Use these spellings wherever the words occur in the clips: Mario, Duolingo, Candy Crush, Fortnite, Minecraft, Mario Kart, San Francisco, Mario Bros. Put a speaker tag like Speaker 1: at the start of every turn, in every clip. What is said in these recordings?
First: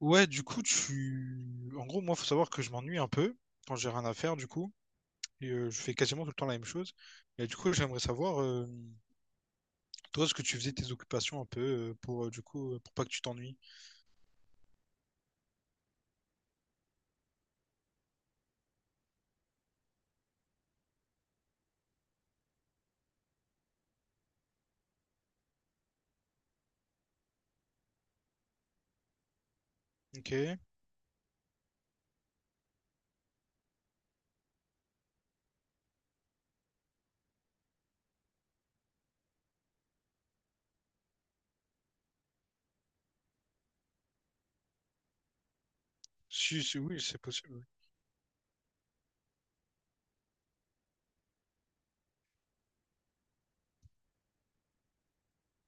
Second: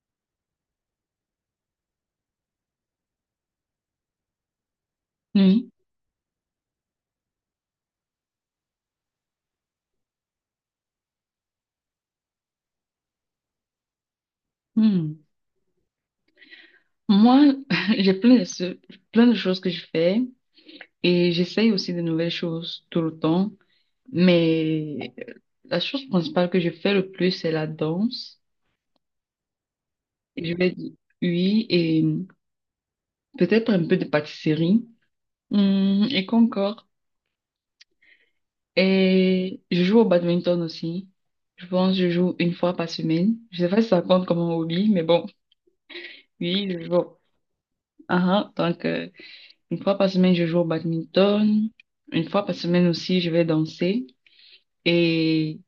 Speaker 1: Ouais, du coup, tu... En gros, moi, faut savoir que je m'ennuie un peu quand j'ai rien à faire, du coup. Et
Speaker 2: Oui.
Speaker 1: je fais quasiment tout le temps la même chose. Et du coup, j'aimerais savoir, toi, ce que tu faisais tes occupations un peu pour, du coup, pour pas que tu t'ennuies.
Speaker 2: Hmm. Moi, j'ai plein de choses que je fais et j'essaye aussi de nouvelles choses tout le temps. Mais la chose principale que je fais le plus, c'est la danse.
Speaker 1: Ok.
Speaker 2: Et je vais dire oui et peut-être un peu de pâtisserie. Et qu'encore? Et je joue au badminton aussi. Je pense que je joue une fois par semaine. Je sais pas si ça compte comme un hobby, mais bon,
Speaker 1: Si,
Speaker 2: oui,
Speaker 1: si,
Speaker 2: je
Speaker 1: oui,
Speaker 2: joue.
Speaker 1: c'est possible.
Speaker 2: Ah ah, donc, une fois par semaine, je joue au badminton. Une fois par semaine aussi, je vais danser. Et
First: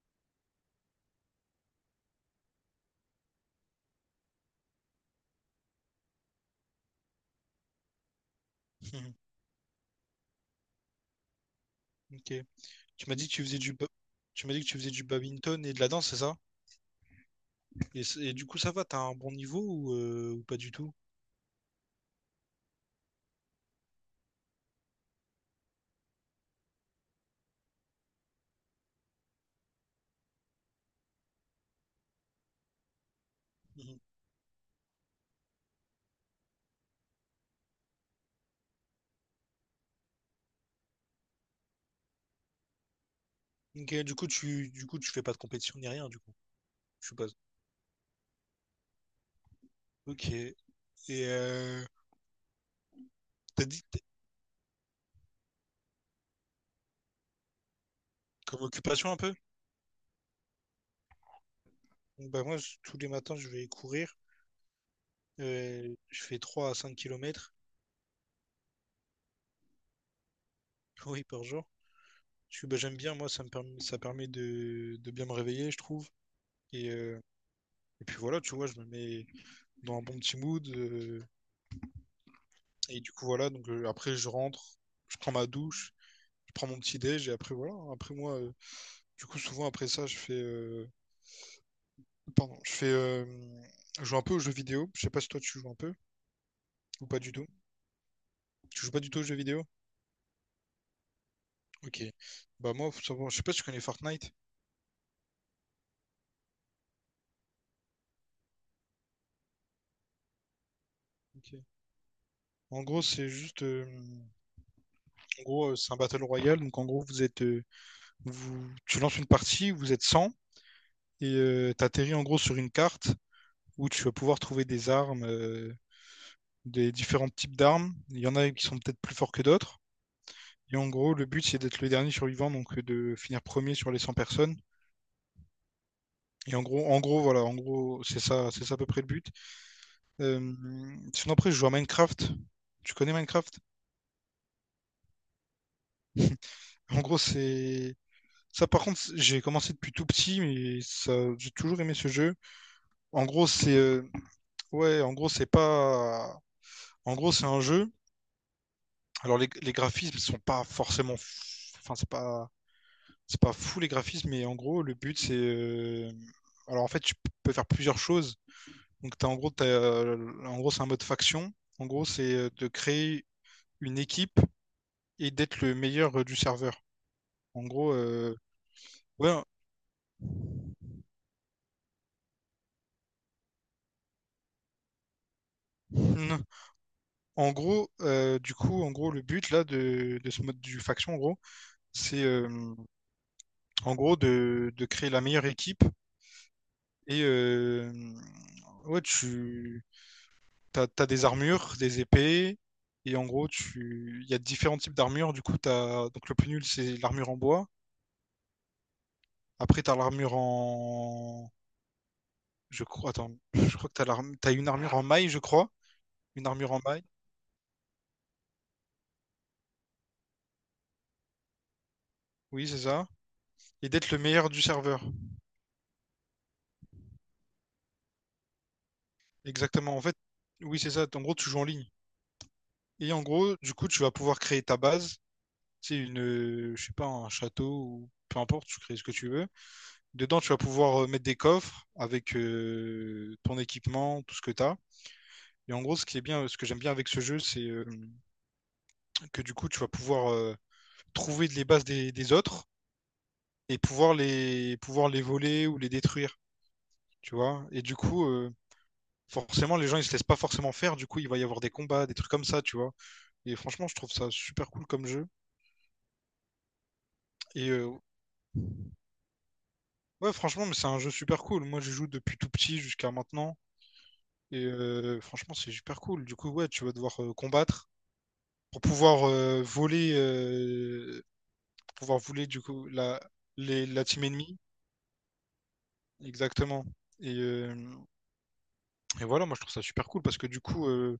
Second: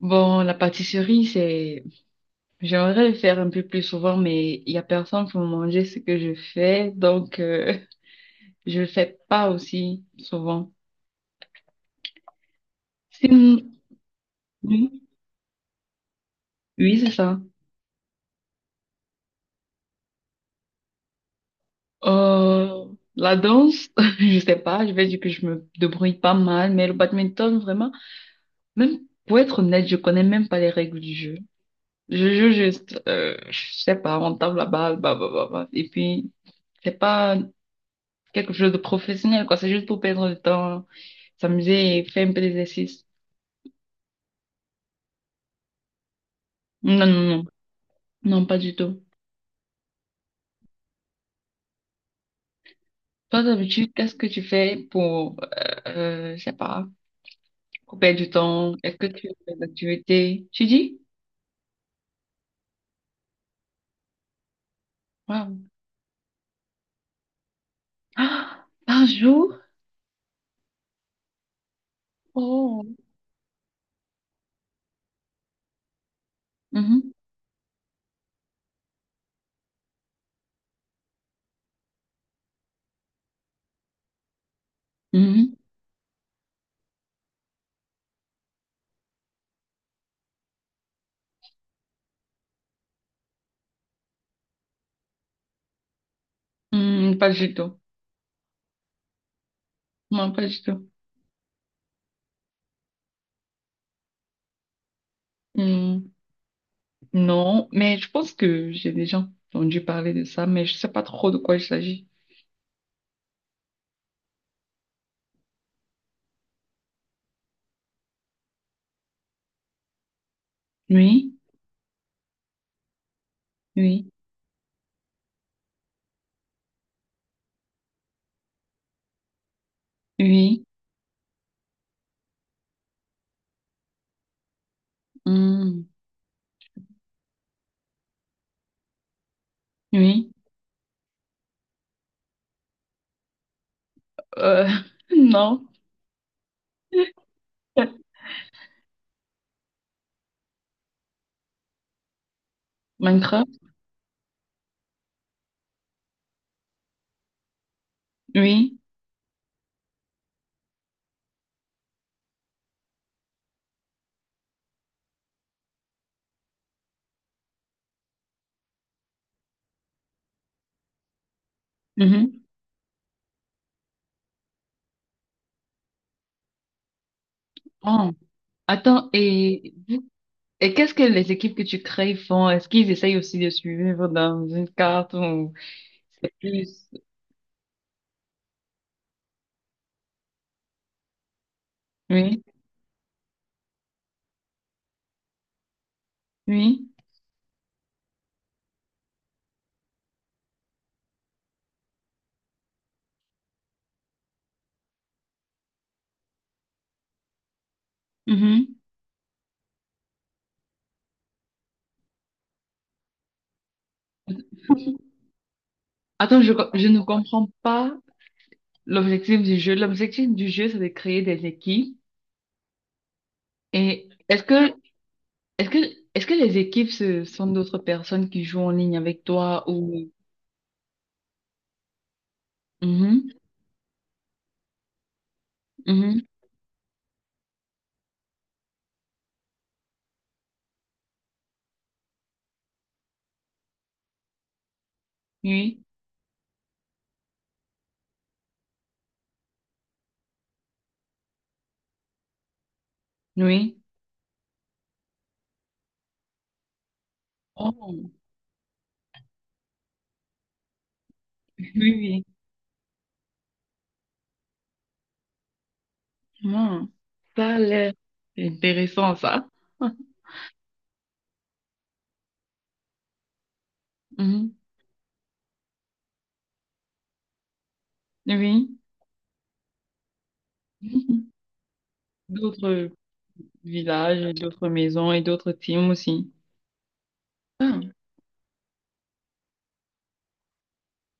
Speaker 2: bon, la pâtisserie, c'est, j'aimerais le faire un peu plus souvent, mais il y a personne pour manger ce que je fais, donc je le
Speaker 1: Oui.
Speaker 2: fais pas aussi souvent.
Speaker 1: Ok. Tu m'as dit que tu faisais du...
Speaker 2: Sinon,
Speaker 1: tu m'as dit que tu faisais
Speaker 2: oui,
Speaker 1: du badminton et de la danse, c'est ça?
Speaker 2: oui, c'est ça.
Speaker 1: Et, et du coup, ça va, t'as un bon niveau ou pas du tout?
Speaker 2: Euh, la danse, je sais pas, je vais dire que je me débrouille pas mal, mais le badminton, vraiment, même pour être honnête, je connais même pas les règles du jeu. Je joue juste, je sais
Speaker 1: Mhm.
Speaker 2: pas, on tape la balle, bah, bah, bah, bah. Et puis, c'est pas quelque chose de professionnel, quoi. C'est juste pour perdre le temps, s'amuser et faire un peu d'exercice.
Speaker 1: Ok, du coup, du coup, tu fais pas de compétition ni rien, du coup,
Speaker 2: Non,
Speaker 1: je
Speaker 2: non,
Speaker 1: suppose.
Speaker 2: non. Non, pas du tout.
Speaker 1: Ok. Et euh,
Speaker 2: Toi,
Speaker 1: t'as dit.
Speaker 2: d'habitude, qu'est-ce que tu fais pour, je sais pas, pour perdre du
Speaker 1: Comme
Speaker 2: temps? Est-ce que
Speaker 1: occupation un
Speaker 2: tu
Speaker 1: peu?
Speaker 2: fais des activités? Tu dis?
Speaker 1: Bon, bah moi, tous les matins, je vais courir.
Speaker 2: Waouh.
Speaker 1: Je fais 3 à 5 kilomètres,
Speaker 2: Ah, par jour?
Speaker 1: oui, par jour. Parce que, bah,
Speaker 2: Oh.
Speaker 1: j'aime bien, moi, ça permet de bien me réveiller, je trouve. Et,
Speaker 2: Mhm,
Speaker 1: euh, et puis voilà, tu vois, je me mets dans un bon petit mood. Et du coup, voilà, donc après, je rentre, je prends ma
Speaker 2: mhm.
Speaker 1: douche, je prends mon petit déj, et après, voilà. Hein. Après, moi, du coup, souvent, après ça, je fais... je joue un peu aux jeux vidéo. Je sais pas si toi, tu joues un peu ou
Speaker 2: Hmm,
Speaker 1: pas
Speaker 2: pas
Speaker 1: du tout.
Speaker 2: du tout.
Speaker 1: Tu joues pas du tout aux jeux vidéo?
Speaker 2: Non, pas du tout.
Speaker 1: Ok. Bah moi, je sais pas si tu connais Fortnite.
Speaker 2: Mm. Non, mais je pense que j'ai déjà entendu parler de ça, mais je sais pas trop de quoi il
Speaker 1: Ok.
Speaker 2: s'agit.
Speaker 1: En gros, en gros, c'est un battle royale. Donc en gros, tu lances une partie, vous êtes 100
Speaker 2: Oui,
Speaker 1: et t'atterris en gros sur une carte où tu
Speaker 2: oui,
Speaker 1: vas pouvoir trouver des armes, des différents types d'armes. Il y en a qui sont peut-être plus forts que d'autres.
Speaker 2: oui,
Speaker 1: Et en gros, le but c'est d'être le dernier survivant, donc de finir premier sur les 100 personnes.
Speaker 2: hmm,
Speaker 1: Et en gros, c'est ça à peu près le but.
Speaker 2: oui,
Speaker 1: Euh, sinon après, je joue à Minecraft. Tu connais Minecraft?
Speaker 2: euh, non.
Speaker 1: En gros, c'est. Ça, par contre, j'ai commencé depuis tout petit, mais ça, j'ai toujours aimé ce jeu. En gros,
Speaker 2: Minecraft,
Speaker 1: c'est. Ouais, en gros, c'est pas. En gros, c'est un jeu.
Speaker 2: oui.
Speaker 1: Alors, les graphismes sont pas forcément. Enfin, c'est pas. C'est pas fou les graphismes, mais en gros, le but, c'est. Alors, en fait, tu peux faire plusieurs choses. Donc, en gros, c'est un mode faction. En gros, c'est
Speaker 2: Mhm.
Speaker 1: de créer une équipe et d'être le meilleur du serveur. En gros,
Speaker 2: Oh, attends,
Speaker 1: ouais.
Speaker 2: et, qu'est-ce que les équipes que tu crées font? Est-ce qu'ils essayent aussi de suivre dans une carte ou c'est plus.
Speaker 1: En gros, du coup, le but là de ce mode du faction, en gros, c'est
Speaker 2: Oui,
Speaker 1: en gros de créer la meilleure équipe.
Speaker 2: oui.
Speaker 1: Et ouais, t'as des armures, des épées, et en gros, tu il y a différents types d'armures. Du coup, t'as donc le plus nul, c'est l'armure en bois.
Speaker 2: Mhm.
Speaker 1: Après, t'as l'armure en je crois, attends, je crois que t'as une armure en maille, je crois,
Speaker 2: Attends,
Speaker 1: une armure en
Speaker 2: je ne
Speaker 1: maille.
Speaker 2: comprends pas l'objectif du jeu. L'objectif du jeu, c'est de créer des équipes.
Speaker 1: Oui, c'est ça. Et
Speaker 2: Et
Speaker 1: d'être le meilleur du serveur.
Speaker 2: est-ce que, est-ce que les équipes, ce sont d'autres personnes qui jouent en ligne avec toi
Speaker 1: Exactement. En
Speaker 2: ou.
Speaker 1: fait, oui, c'est ça. En gros, tu joues en ligne. Et en
Speaker 2: Mhm,
Speaker 1: gros, du coup, tu vas pouvoir créer ta base. C'est une,
Speaker 2: mhm,
Speaker 1: je sais pas, un château ou peu importe, tu crées ce que tu veux. Dedans, tu vas pouvoir mettre des coffres avec ton équipement, tout ce que tu as. Et en
Speaker 2: oui,
Speaker 1: gros, ce que j'aime bien avec ce jeu, c'est que du coup, tu vas pouvoir trouver les bases des autres
Speaker 2: oui.
Speaker 1: et pouvoir les voler ou les détruire, tu vois. Et du
Speaker 2: Oh,
Speaker 1: coup, forcément, les gens, ils se laissent pas forcément faire. Du coup, il va y avoir des
Speaker 2: oui,
Speaker 1: combats, des
Speaker 2: oui.
Speaker 1: trucs comme ça, tu vois. Et franchement, je trouve ça super cool comme jeu.
Speaker 2: Hmm, Ça a
Speaker 1: Et
Speaker 2: l'air intéressant, ça.
Speaker 1: ouais, franchement, mais c'est un jeu super cool. Moi, je joue depuis tout petit jusqu'à maintenant.
Speaker 2: Mhm,
Speaker 1: Et franchement, c'est super cool. Du coup, ouais, tu vas devoir combattre
Speaker 2: oui.
Speaker 1: pour pouvoir voler,
Speaker 2: Mhm.
Speaker 1: pour pouvoir voler du coup
Speaker 2: D'autres
Speaker 1: la team
Speaker 2: villages,
Speaker 1: ennemie.
Speaker 2: d'autres maisons et d'autres teams aussi.
Speaker 1: Exactement. Et, euh, et voilà, moi je trouve ça super cool parce que du coup,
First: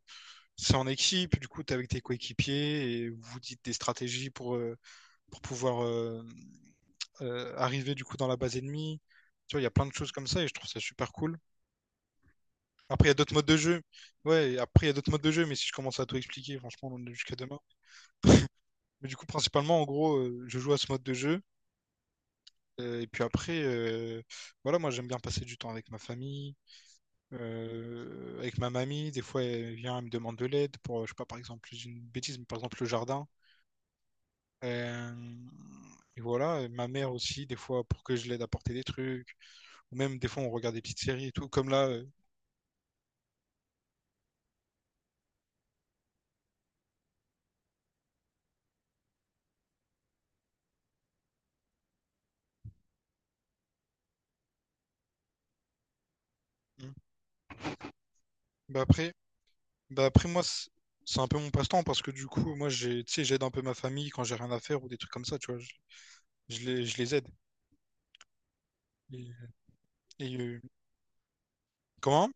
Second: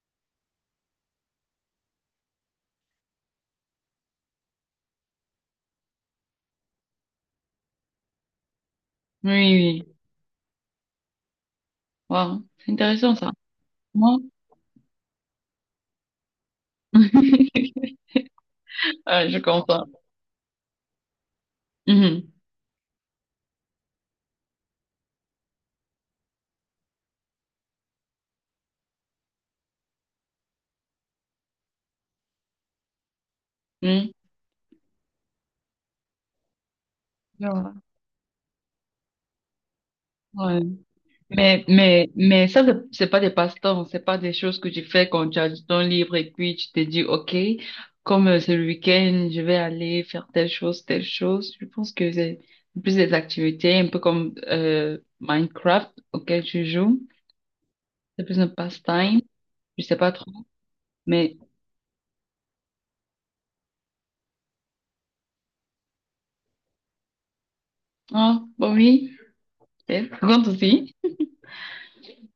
Speaker 1: c'est en équipe, du coup, t'es avec tes coéquipiers et vous dites des stratégies pour pouvoir arriver du coup dans la base ennemie.
Speaker 2: Oui,
Speaker 1: Tu vois, il y a plein de
Speaker 2: oui.
Speaker 1: choses comme ça et je trouve ça super cool.
Speaker 2: Wow, c'est
Speaker 1: Après, il y
Speaker 2: intéressant,
Speaker 1: a
Speaker 2: ça.
Speaker 1: d'autres modes de jeu.
Speaker 2: Moi,
Speaker 1: Ouais, après, il y a d'autres modes de jeu, mais si je commence à tout expliquer, franchement, on est jusqu'à demain. Mais du coup,
Speaker 2: Ah, je
Speaker 1: principalement,
Speaker 2: comprends.
Speaker 1: en gros, je joue à ce mode de jeu.
Speaker 2: Mhm,
Speaker 1: Et puis après, voilà, moi, j'aime bien passer du temps avec ma famille, avec ma mamie. Des fois, elle vient, elle me demande de l'aide pour, je sais pas, par exemple, je dis une bêtise, mais par exemple, le jardin.
Speaker 2: mhm.
Speaker 1: Euh, et voilà, et ma mère aussi,
Speaker 2: Je
Speaker 1: des fois, pour que je l'aide à porter des trucs. Ou même des fois on
Speaker 2: vois.
Speaker 1: regarde des petites séries et tout,
Speaker 2: Mais,
Speaker 1: comme là.
Speaker 2: mais, mais ça, c'est pas des passe-temps, c'est pas des choses que tu fais quand tu as du temps libre et puis tu te dis, OK, comme c'est le week-end, je vais aller faire telle chose, telle chose. Je pense que c'est plus des activités, un peu comme Minecraft auquel tu
Speaker 1: Mm.
Speaker 2: joues. C'est plus un
Speaker 1: Bah après,
Speaker 2: passe-temps, je sais
Speaker 1: bah
Speaker 2: pas
Speaker 1: après
Speaker 2: trop.
Speaker 1: moi c'est un
Speaker 2: Mais,
Speaker 1: peu mon passe-temps parce que du coup moi j'ai tu sais j'aide un peu ma famille quand j'ai rien à faire ou des trucs comme ça tu vois je, je les aide
Speaker 2: ah, bon, oui,
Speaker 1: et,
Speaker 2: peut-être. Ça
Speaker 1: et,
Speaker 2: compte aussi.
Speaker 1: comment?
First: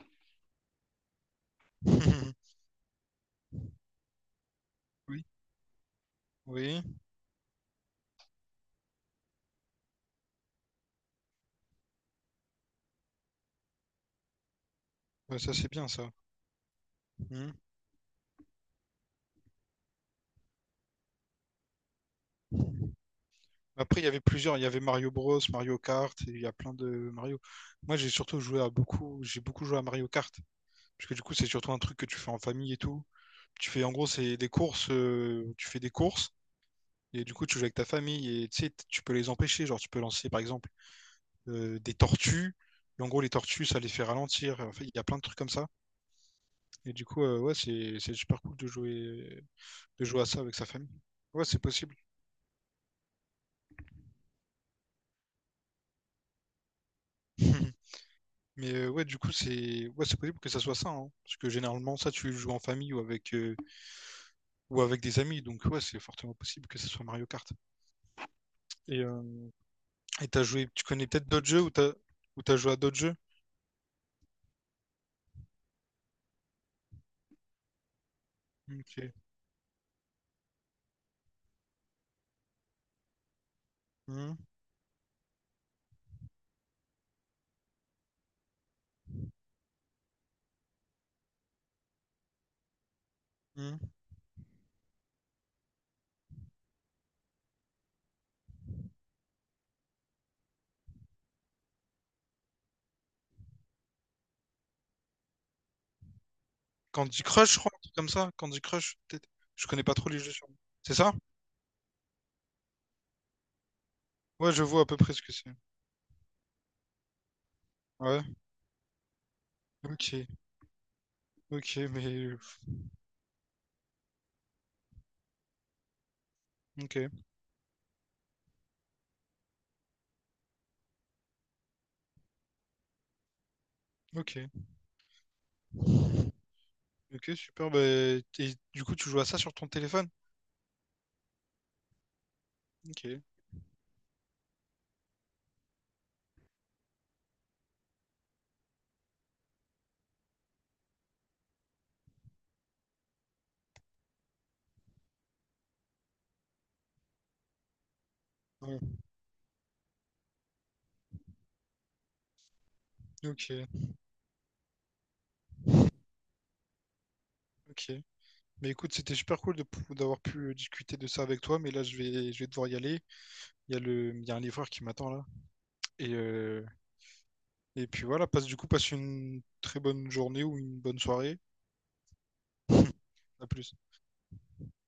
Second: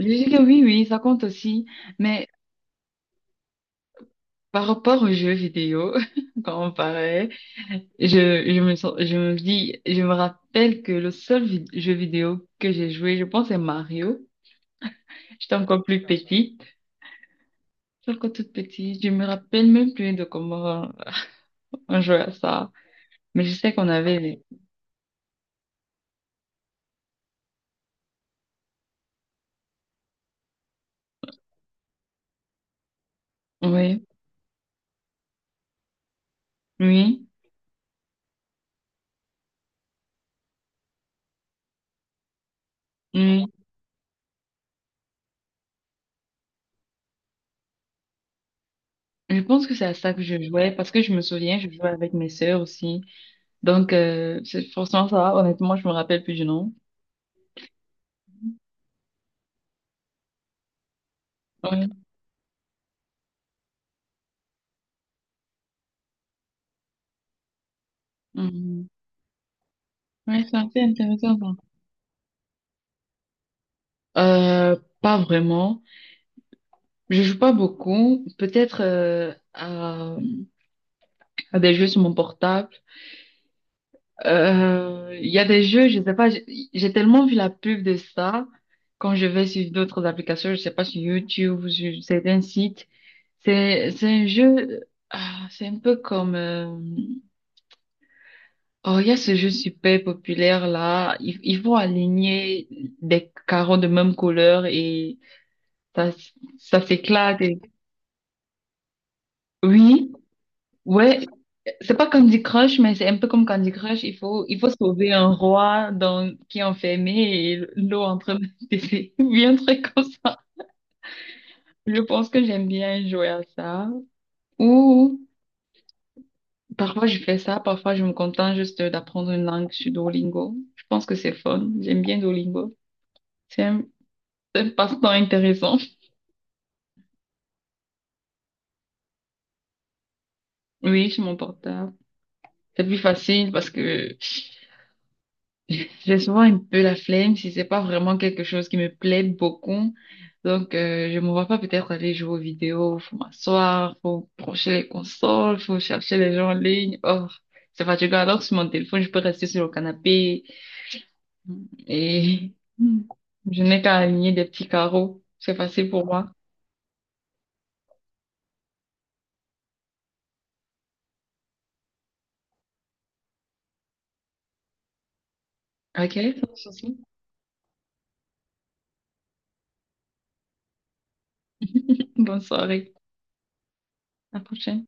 Speaker 2: Je dis que oui, oui, ça compte aussi. Mais par rapport aux
Speaker 1: Oui,
Speaker 2: jeux vidéo, quand on
Speaker 1: oui,
Speaker 2: parlait, Je, je je me rappelle que le seul jeu vidéo que j'ai joué, je pense, c'est Mario.
Speaker 1: ouais, ça
Speaker 2: J'étais
Speaker 1: c'est
Speaker 2: encore
Speaker 1: bien
Speaker 2: plus
Speaker 1: ça.
Speaker 2: petite. J'étais encore toute petite. Je me rappelle même plus de comment on jouait à ça.
Speaker 1: Mm.
Speaker 2: Mais je sais qu'on
Speaker 1: Après, il y
Speaker 2: avait
Speaker 1: avait
Speaker 2: les-
Speaker 1: plusieurs. Il y avait Mario Bros, Mario Kart, et il y a plein de Mario. Moi, j'ai surtout joué à beaucoup. J'ai beaucoup joué à Mario Kart. Parce que du coup, c'est surtout un truc que tu fais en famille et tout. Tu fais, en
Speaker 2: Oui,
Speaker 1: gros, C'est des courses. Tu fais des courses. Et
Speaker 2: oui,
Speaker 1: du coup, tu joues avec ta famille. Et tu sais, tu peux les empêcher. Genre, tu peux lancer, par exemple, des tortues. Et en gros, les
Speaker 2: oui.
Speaker 1: tortues, ça les fait ralentir. En fait, il y a plein de trucs comme ça. Et du coup, ouais, c'est super cool
Speaker 2: Je pense que c'est à
Speaker 1: de
Speaker 2: ça
Speaker 1: jouer
Speaker 2: que
Speaker 1: à ça
Speaker 2: je
Speaker 1: avec sa
Speaker 2: jouais parce
Speaker 1: famille.
Speaker 2: que je me
Speaker 1: Ouais,
Speaker 2: souviens,
Speaker 1: c'est
Speaker 2: je jouais
Speaker 1: possible.
Speaker 2: avec mes sœurs aussi. Donc, c'est forcément ça. Honnêtement, je me rappelle plus du nom.
Speaker 1: Mais ouais, du coup, c'est ouais, c'est possible que ça soit ça, hein, parce que
Speaker 2: Oui.
Speaker 1: généralement, ça, tu le joues en famille ou avec des amis, donc ouais, c'est fortement possible que ça soit Mario Kart.
Speaker 2: Mhm.
Speaker 1: Et
Speaker 2: Oui, c'est assez
Speaker 1: tu connais peut-être
Speaker 2: intéressant,
Speaker 1: d'autres jeux
Speaker 2: ça.
Speaker 1: ou t'as joué à d'autres jeux?
Speaker 2: Pas vraiment. Je joue pas beaucoup, peut-être
Speaker 1: Ok.
Speaker 2: à des jeux sur mon portable.
Speaker 1: Hmm,
Speaker 2: Il y a des jeux, je sais pas, j'ai tellement vu la pub de ça quand je vais sur d'autres applications, je sais pas sur YouTube ou sur certains sites.
Speaker 1: hmm.
Speaker 2: C'est un jeu, ah, c'est un peu comme oh il y a ce jeu super populaire là, ils vont aligner des carreaux de même couleur et ça ça
Speaker 1: Candy
Speaker 2: s'éclate.
Speaker 1: Crush, je crois, un truc comme ça. Candy Crush, peut-être. Je connais pas trop
Speaker 2: Oui,
Speaker 1: les jeux sur. C'est ça?
Speaker 2: ouais, c'est pas Candy Crush, mais c'est un peu comme Candy Crush. Il faut,
Speaker 1: Ouais,
Speaker 2: il
Speaker 1: je
Speaker 2: faut
Speaker 1: vois à peu
Speaker 2: sauver
Speaker 1: près ce
Speaker 2: un
Speaker 1: que c'est.
Speaker 2: roi qui est enfermé et l'eau
Speaker 1: Ouais.
Speaker 2: entre des bien un truc comme
Speaker 1: Ok.
Speaker 2: ça.
Speaker 1: Ok,
Speaker 2: Je
Speaker 1: mais
Speaker 2: pense que j'aime bien jouer à ça. Ou parfois
Speaker 1: ok,
Speaker 2: je fais ça, parfois je me contente juste d'apprendre une langue sur Duolingo. Je pense que c'est fun. J'aime bien Duolingo. C'est un,
Speaker 1: ok.
Speaker 2: c'est un passe-temps intéressant.
Speaker 1: Ok, super. Bah, et du coup, tu joues à ça sur ton téléphone?
Speaker 2: Oui, sur mon portable. C'est plus
Speaker 1: Ok.
Speaker 2: facile parce que j'ai souvent un peu la flemme si c'est pas vraiment quelque chose qui me plaît beaucoup. Donc, je me vois pas peut-être aller jouer aux vidéos. Faut m'asseoir, faut brancher les consoles, faut chercher les gens en ligne. Oh, c'est fatigant. Alors, sur mon
Speaker 1: Ouais,
Speaker 2: téléphone, je peux rester sur le canapé et je
Speaker 1: ok,
Speaker 2: n'ai qu'à aligner des petits carreaux. C'est facile pour moi.
Speaker 1: ok. Mais écoute, c'était super cool de d'avoir pu discuter de ça avec toi, mais là je vais devoir y aller. Il y a le, il y a un livreur qui m'attend là. Et,
Speaker 2: Ok, sans
Speaker 1: euh,
Speaker 2: souci.
Speaker 1: et puis voilà, passe une très bonne journée ou une bonne soirée.
Speaker 2: Bonne soirée.
Speaker 1: À plus.
Speaker 2: À la prochaine.